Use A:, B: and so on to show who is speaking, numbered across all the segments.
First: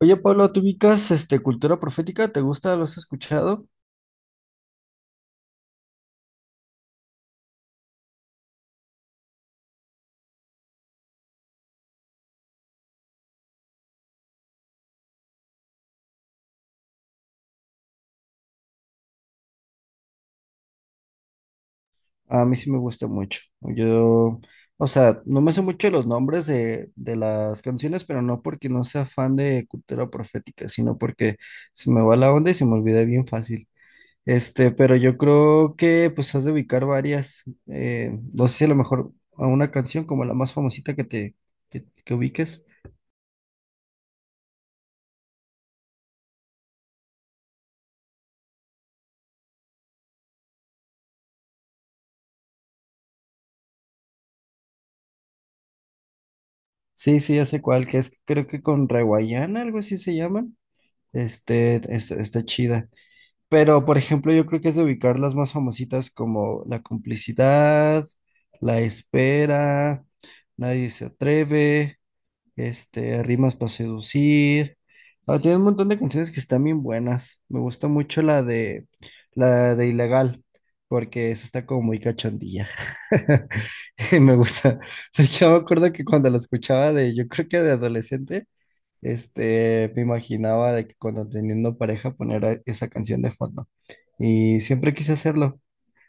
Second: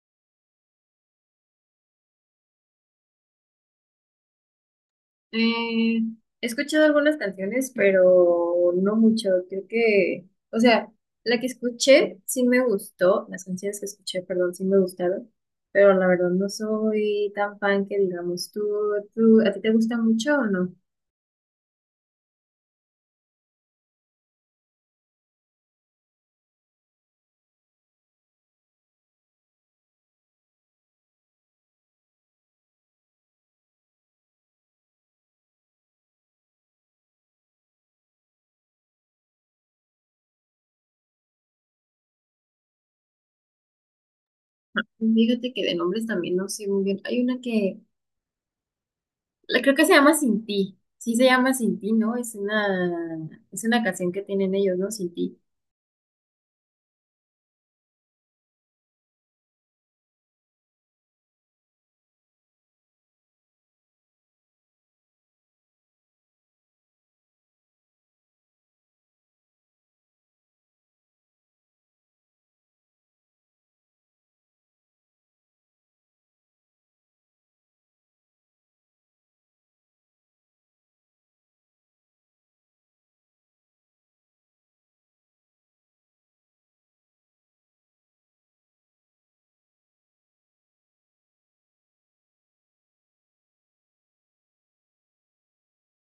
A: Oye, Pablo, ¿tú ubicas cultura profética? ¿Te gusta? ¿Lo has escuchado?
B: Eh, He escuchado algunas canciones, pero no mucho. Creo que, o sea, la que escuché sí me gustó, las canciones que escuché, perdón, sí me gustaron, pero la verdad no soy tan fan que digamos, tú, ¿a ti te gusta mucho o no?
A: A mí sí me gusta mucho. Yo, no me sé mucho los nombres de las canciones, pero no porque no sea fan de cultura profética, sino porque se me va la onda y se me olvida bien fácil. Pero yo creo que pues has de ubicar varias, no sé si a lo mejor a una canción como la más famosita que te que ubiques.
B: Fíjate que de nombres también no sé muy bien. Hay una que, la creo que se llama Sin Ti. Sí se llama Sin Ti, ¿no? Es una canción que tienen ellos, ¿no? Sin Ti.
A: Sí, sí, ya sé cuál, que es creo que con Reguayana, algo así se llaman. Está chida. Pero, por ejemplo, yo creo que es de ubicar las más famositas como La Complicidad, La Espera, Nadie se atreve, Rimas para seducir. Ah, tiene un montón de canciones que están bien buenas. Me gusta mucho la de Ilegal, porque esa está como muy cachondilla. Y me gusta. De hecho, me acuerdo que cuando la escuchaba yo creo que de adolescente, me imaginaba de que cuando teniendo pareja esa canción de fondo. Y siempre quise hacerlo.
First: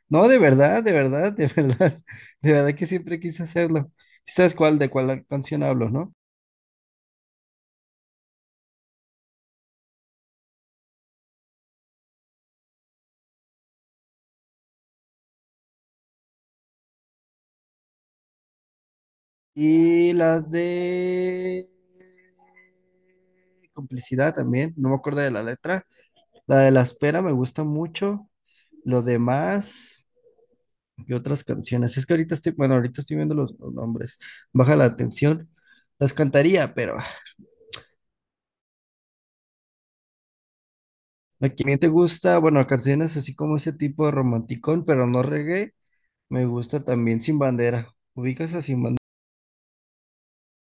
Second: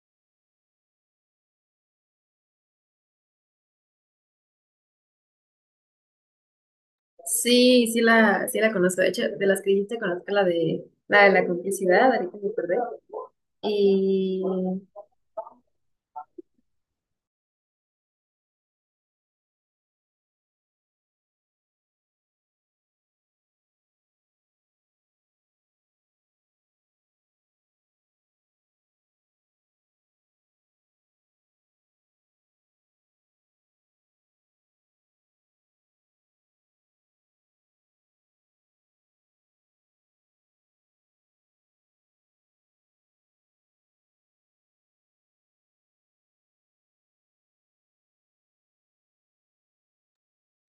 A: No, de verdad, de verdad, de verdad, de verdad que siempre quise hacerlo. ¿Sí ¿Sabes cuál, de cuál canción hablo, no?
B: Sí, sí la conozco. De hecho, de las que dijiste conozco la de la complicidad, ahorita me acordé. Y
A: Y las de complicidad también, no me acuerdo de la letra. La de La Espera me gusta mucho. Lo demás, ¿qué otras canciones? Es que ahorita estoy, bueno, ahorita estoy viendo los nombres. Baja la atención. Las cantaría, pero la que bien te gusta, bueno, canciones así como ese tipo de romanticón, pero no reggae, me gusta también Sin Bandera. ¿Ubicas a Sin Bandera?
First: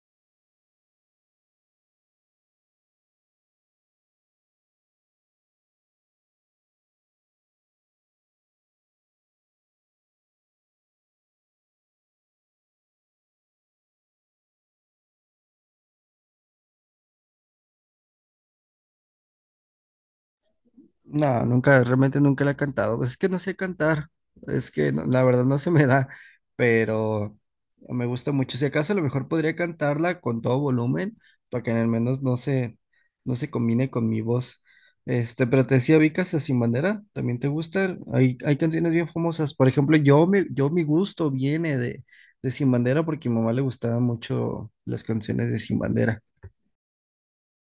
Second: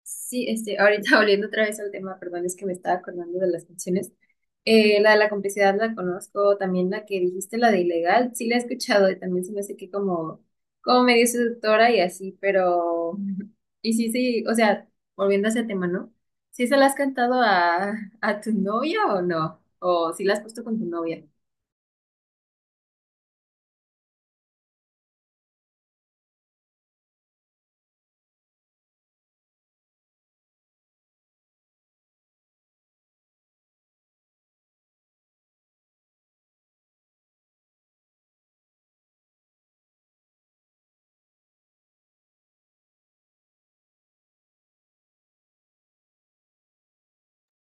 B: sí, este, ahorita volviendo otra vez al tema, perdón, es que me estaba acordando de las canciones. La de la complicidad la conozco, también la que dijiste, la de ilegal, sí la he escuchado y también se me hace que como medio seductora y así, pero, y sí, sí, o sea, volviendo a ese tema, ¿no? ¿Sí se la has cantado a tu novia o no? ¿O si la has puesto con tu novia?
A: No, nunca, realmente nunca la he cantado. Pues es que no sé cantar. Es que la verdad no se me da, pero me gusta mucho. Si acaso a lo mejor podría cantarla con todo volumen para que al menos no se combine con mi voz. Pero te decía, Vicas Sin Bandera, ¿también te gustan? Hay canciones bien famosas. Por ejemplo, yo mi gusto viene de Sin Bandera porque a mi mamá le gustaban mucho las canciones de Sin Bandera.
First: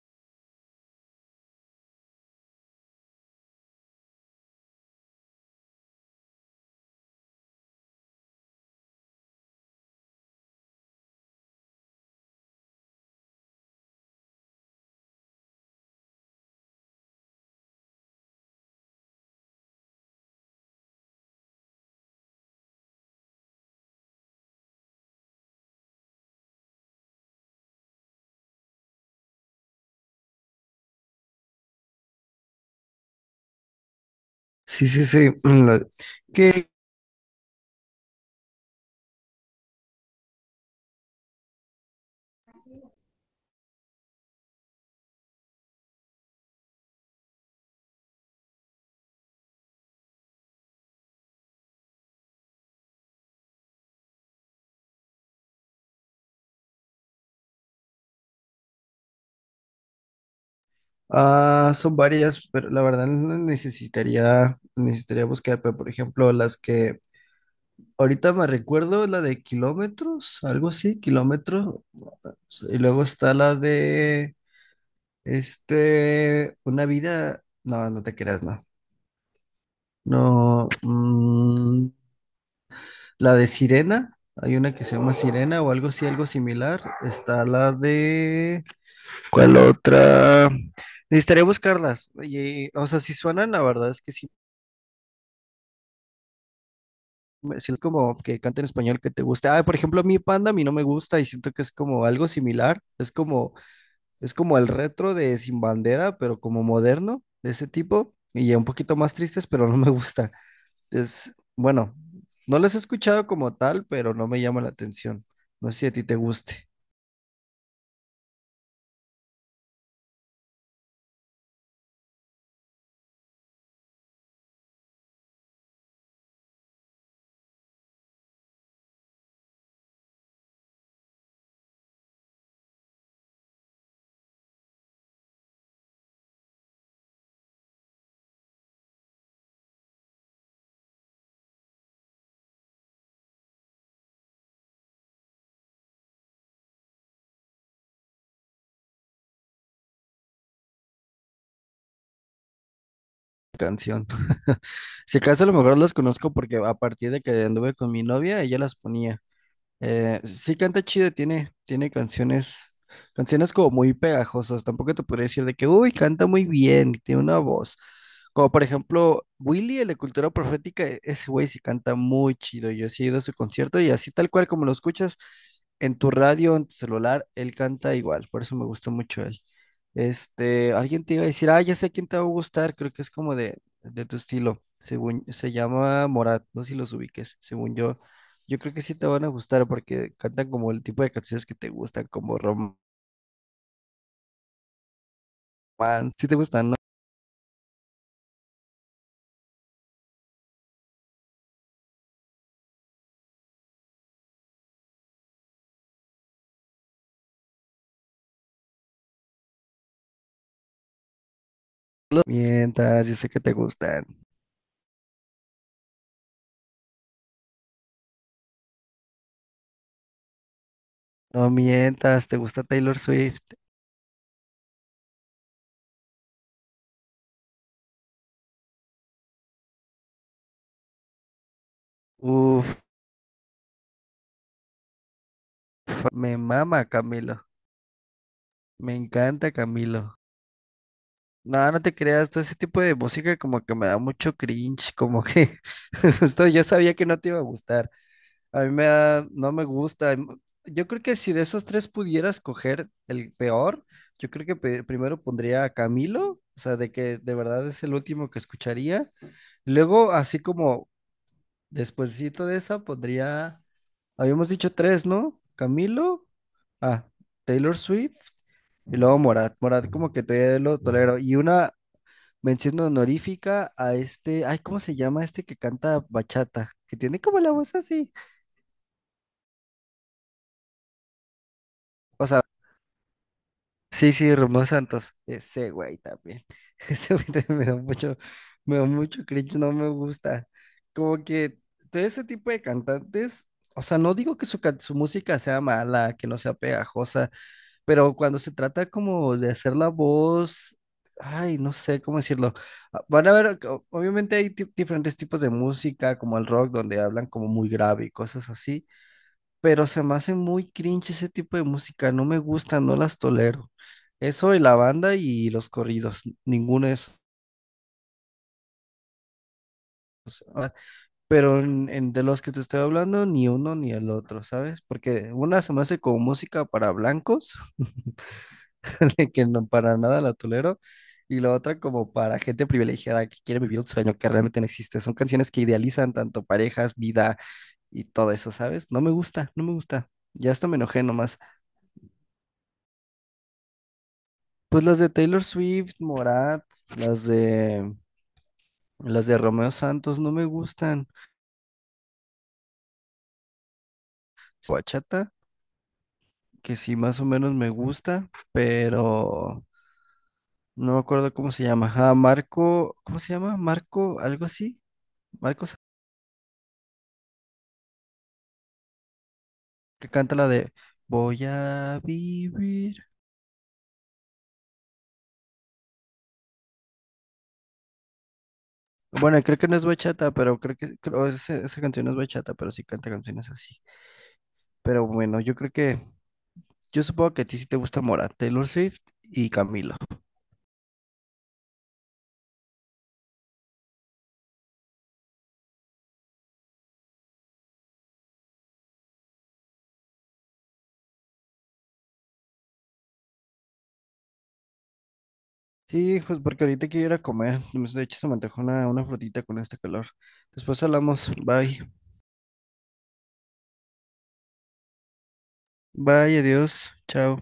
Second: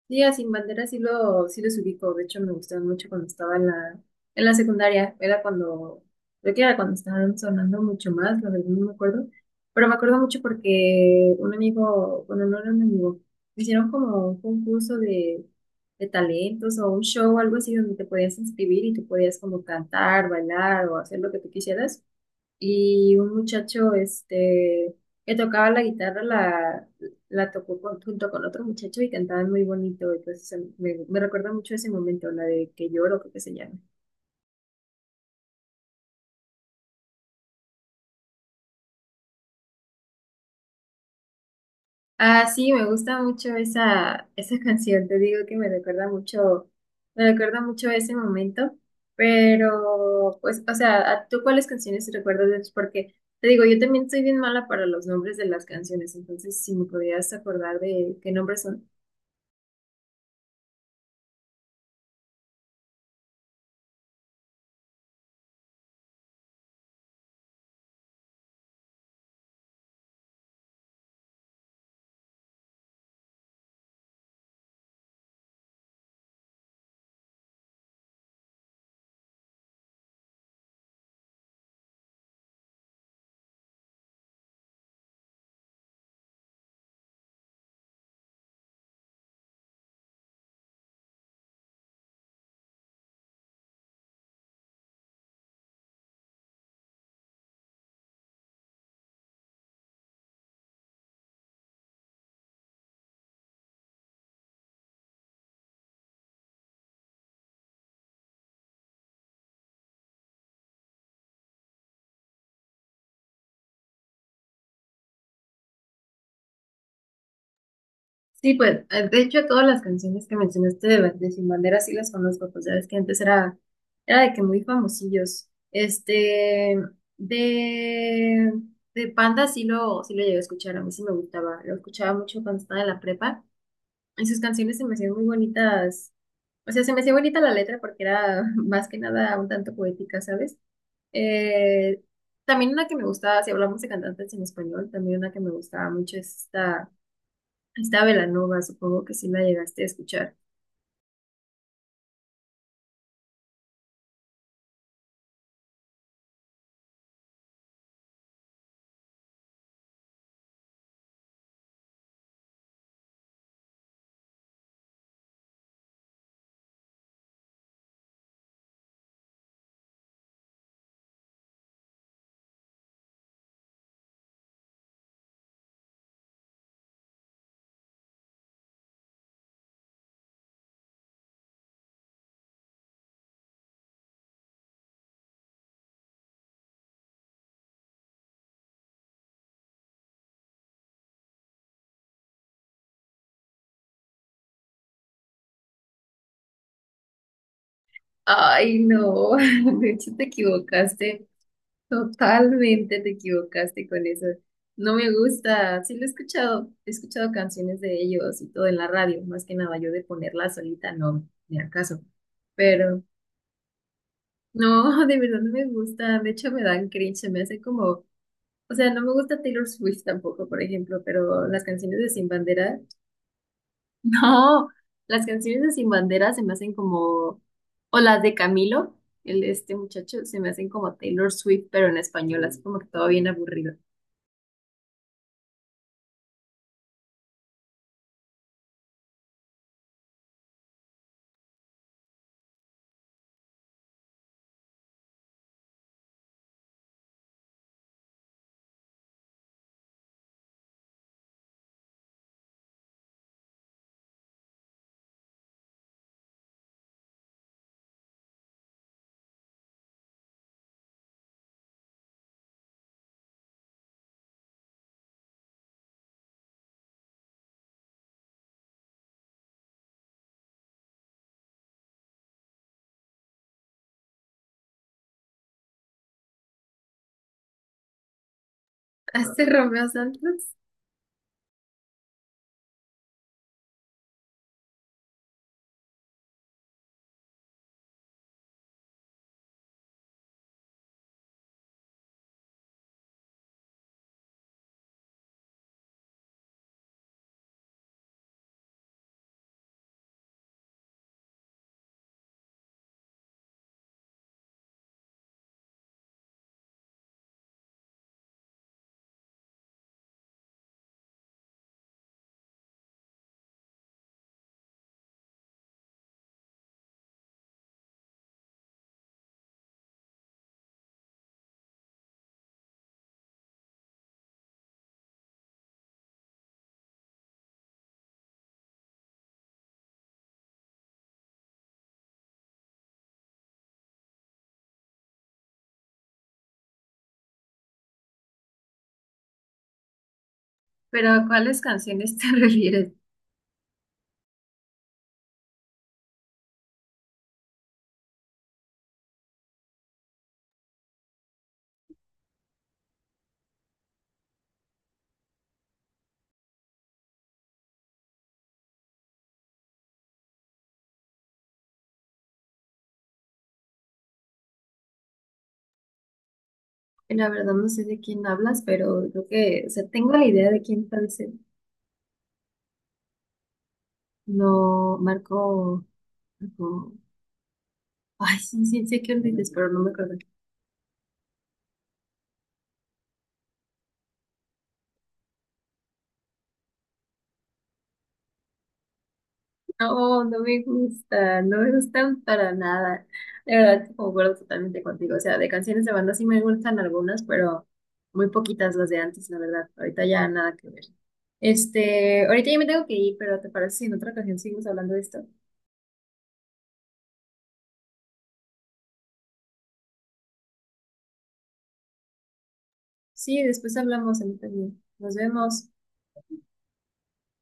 B: Sí, a Sin Bandera sí, sí los ubico. De hecho, me gustaban mucho cuando estaba en en la secundaria. Era cuando, creo que era cuando estaban sonando mucho más, la verdad no me acuerdo. Pero me acuerdo mucho porque un amigo, bueno, no era un amigo, hicieron como un concurso de talentos o un show o algo así donde te podías inscribir y tú podías como cantar, bailar o hacer lo que tú quisieras y un muchacho este, que tocaba la guitarra la tocó junto con otro muchacho y cantaban muy bonito. Entonces me recuerda mucho ese momento, la de que lloro, creo que se llama.
A: Sí, sí, sí. ¿Qué?
B: Ah, sí, me gusta mucho esa canción, te digo que me recuerda mucho a ese momento, pero pues, o sea, ¿a ¿tú cuáles canciones te recuerdas de ellos? Porque te digo, yo también soy bien mala para los nombres de las canciones, entonces si me podrías acordar de qué nombres son.
A: Ah, son varias, pero la verdad no necesitaría, necesitaría buscar, pero por ejemplo, las que ahorita me recuerdo, la de kilómetros, algo así, kilómetros, y luego está la de, una vida, no, no te creas, no, no, la de Sirena, hay una que se llama Sirena o algo así, algo similar, está la de, ¿cuál otra? Necesitaría buscarlas, y, o sea, si suenan, la verdad es que sí sino como que canta en español que te guste. Ah, por ejemplo, a mí Panda a mí no me gusta y siento que es como algo similar. Es como el retro de Sin Bandera, pero como moderno, de ese tipo. Y ya un poquito más tristes, pero no me gusta. Es, bueno, no los he escuchado como tal, pero no me llama la atención. No sé si a ti te guste
B: Sí, pues, de hecho, todas las canciones que mencionaste de Sin Bandera sí las conozco, pues ya ves que antes era, era de que muy famosillos. Este, de, de Panda sí sí lo llegué a escuchar, a mí sí me gustaba, lo escuchaba mucho cuando estaba en la prepa, y sus canciones se me hacían muy bonitas, o sea, se me hacía bonita la letra porque era más que nada un tanto poética, ¿sabes? Eh, También una que me gustaba, si hablamos de cantantes en español, también una que me gustaba mucho es esta... Está Belanova, supongo que sí la llegaste a escuchar.
A: la canción. Si acaso a lo mejor los conozco porque a partir de que anduve con mi novia, ella las ponía. Sí canta chido, tiene canciones, canciones como muy pegajosas. Tampoco te podría decir de que, uy, canta muy bien, tiene una voz. Como por ejemplo, Willy, el de Cultura Profética, ese güey sí canta muy chido. Yo sí he ido a su concierto y así tal cual como lo escuchas en tu radio, en tu celular, él canta igual. Por eso me gusta mucho él. Alguien te iba a decir, ah, ya sé quién te va a gustar, creo que es como de tu estilo, según, se llama Morat, no sé si los ubiques, según yo, yo creo que sí te van a gustar porque cantan como el tipo de canciones que te gustan, como romance, si te gustan, no
B: Ay, no, de hecho te equivocaste, totalmente te equivocaste con eso. No me gusta, sí lo he escuchado canciones de ellos y todo en la radio, más que nada yo de ponerla solita, no, ni al caso.
A: lo
B: Pero
A: mientas, yo sé que te gustan,
B: no, de verdad no me gusta, de hecho me dan cringe, se me hace como, o sea, no me gusta Taylor Swift tampoco, por ejemplo, pero
A: no
B: las canciones de Sin
A: mientas, te gusta
B: Bandera.
A: Taylor Swift,
B: No, las canciones de Sin Bandera se me hacen como, o las de Camilo, el este muchacho, se me hacen como Taylor Swift, pero en español, así
A: uff,
B: como que todo bien aburrido.
A: me mama Camilo, me encanta Camilo. No, no te creas, todo ese tipo de música como que me da mucho cringe, como que justo yo sabía que no te iba a gustar. A mí me da, no me gusta. Yo creo que si de esos tres pudiera escoger el peor, yo creo que primero pondría a Camilo, o sea, de que de verdad es el último que escucharía. Luego, así como despuesito de esa, pondría, habíamos dicho tres, ¿no? Camilo, ah, Taylor Swift y luego Morat. Morat como que todavía lo tolero. Y una mención honorífica a este, ay, ¿cómo se llama este que canta bachata? Que tiene como la voz así.
B: Este Romeo Santos,
A: O sea, sí, sí, Romeo Santos. Ese güey también. Ese güey también me da mucho cringe, no me gusta. Como que todo ese tipo de cantantes, o sea, no digo que su música sea mala, que no sea pegajosa, pero cuando se trata como de hacer la voz, ay, no sé cómo decirlo. Ah, van a ver, obviamente hay diferentes tipos de música, como el rock, donde hablan como muy grave y cosas así pero se me hace muy cringe ese tipo de música, no me gusta, no las tolero. Eso y la banda y los corridos, ninguno de esos. ah, Pero de los que te estoy hablando, ni uno ni el otro, ¿sabes? Porque una se me hace como música para blancos, de que no para nada la tolero, y la otra como para gente privilegiada que quiere vivir un sueño que realmente no existe. Son canciones que idealizan tanto parejas, vida y todo eso, ¿sabes? No me gusta, no me gusta. Ya hasta me enojé
B: pero ¿a
A: nomás.
B: cuáles canciones te refieres?
A: Pues las de Taylor Swift, Morat, las de las de Romeo Santos no me gustan. Bachata, que sí más o menos me gusta, pero no me acuerdo cómo se llama. Ah, Marco, ¿cómo se llama? Marco, algo así. Marco Sa-
B: La verdad no sé de quién hablas, pero creo que, o sea,
A: que
B: tengo la
A: canta la
B: idea de
A: de
B: quién tal vez,
A: Voy a vivir.
B: no, Marco- ay, sí, sí, sé que
A: Bueno,
B: dices,
A: creo que
B: pero
A: no
B: no
A: es
B: me acuerdo.
A: bachata, pero esa, esa canción no es bachata, pero sí canta canciones así. Pero bueno, yo creo que yo supongo que a ti sí te gusta Mora, Taylor Swift y Camilo.
B: No, no me gusta, no me gustan para nada. De verdad, concuerdo totalmente contigo. O sea, de canciones de banda sí me gustan algunas, pero muy poquitas las de antes, la verdad. Ahorita ya nada que ver. Este, ahorita ya me tengo que ir, pero ¿te parece si en otra ocasión seguimos hablando de esto?
A: Sí, pues porque ahorita quiero ir a comer. De hecho, se me antojó una frutita con este calor. Después hablamos. Bye.
B: Sí, después hablamos a mí también. Nos vemos.
A: Bye, adiós. Chao.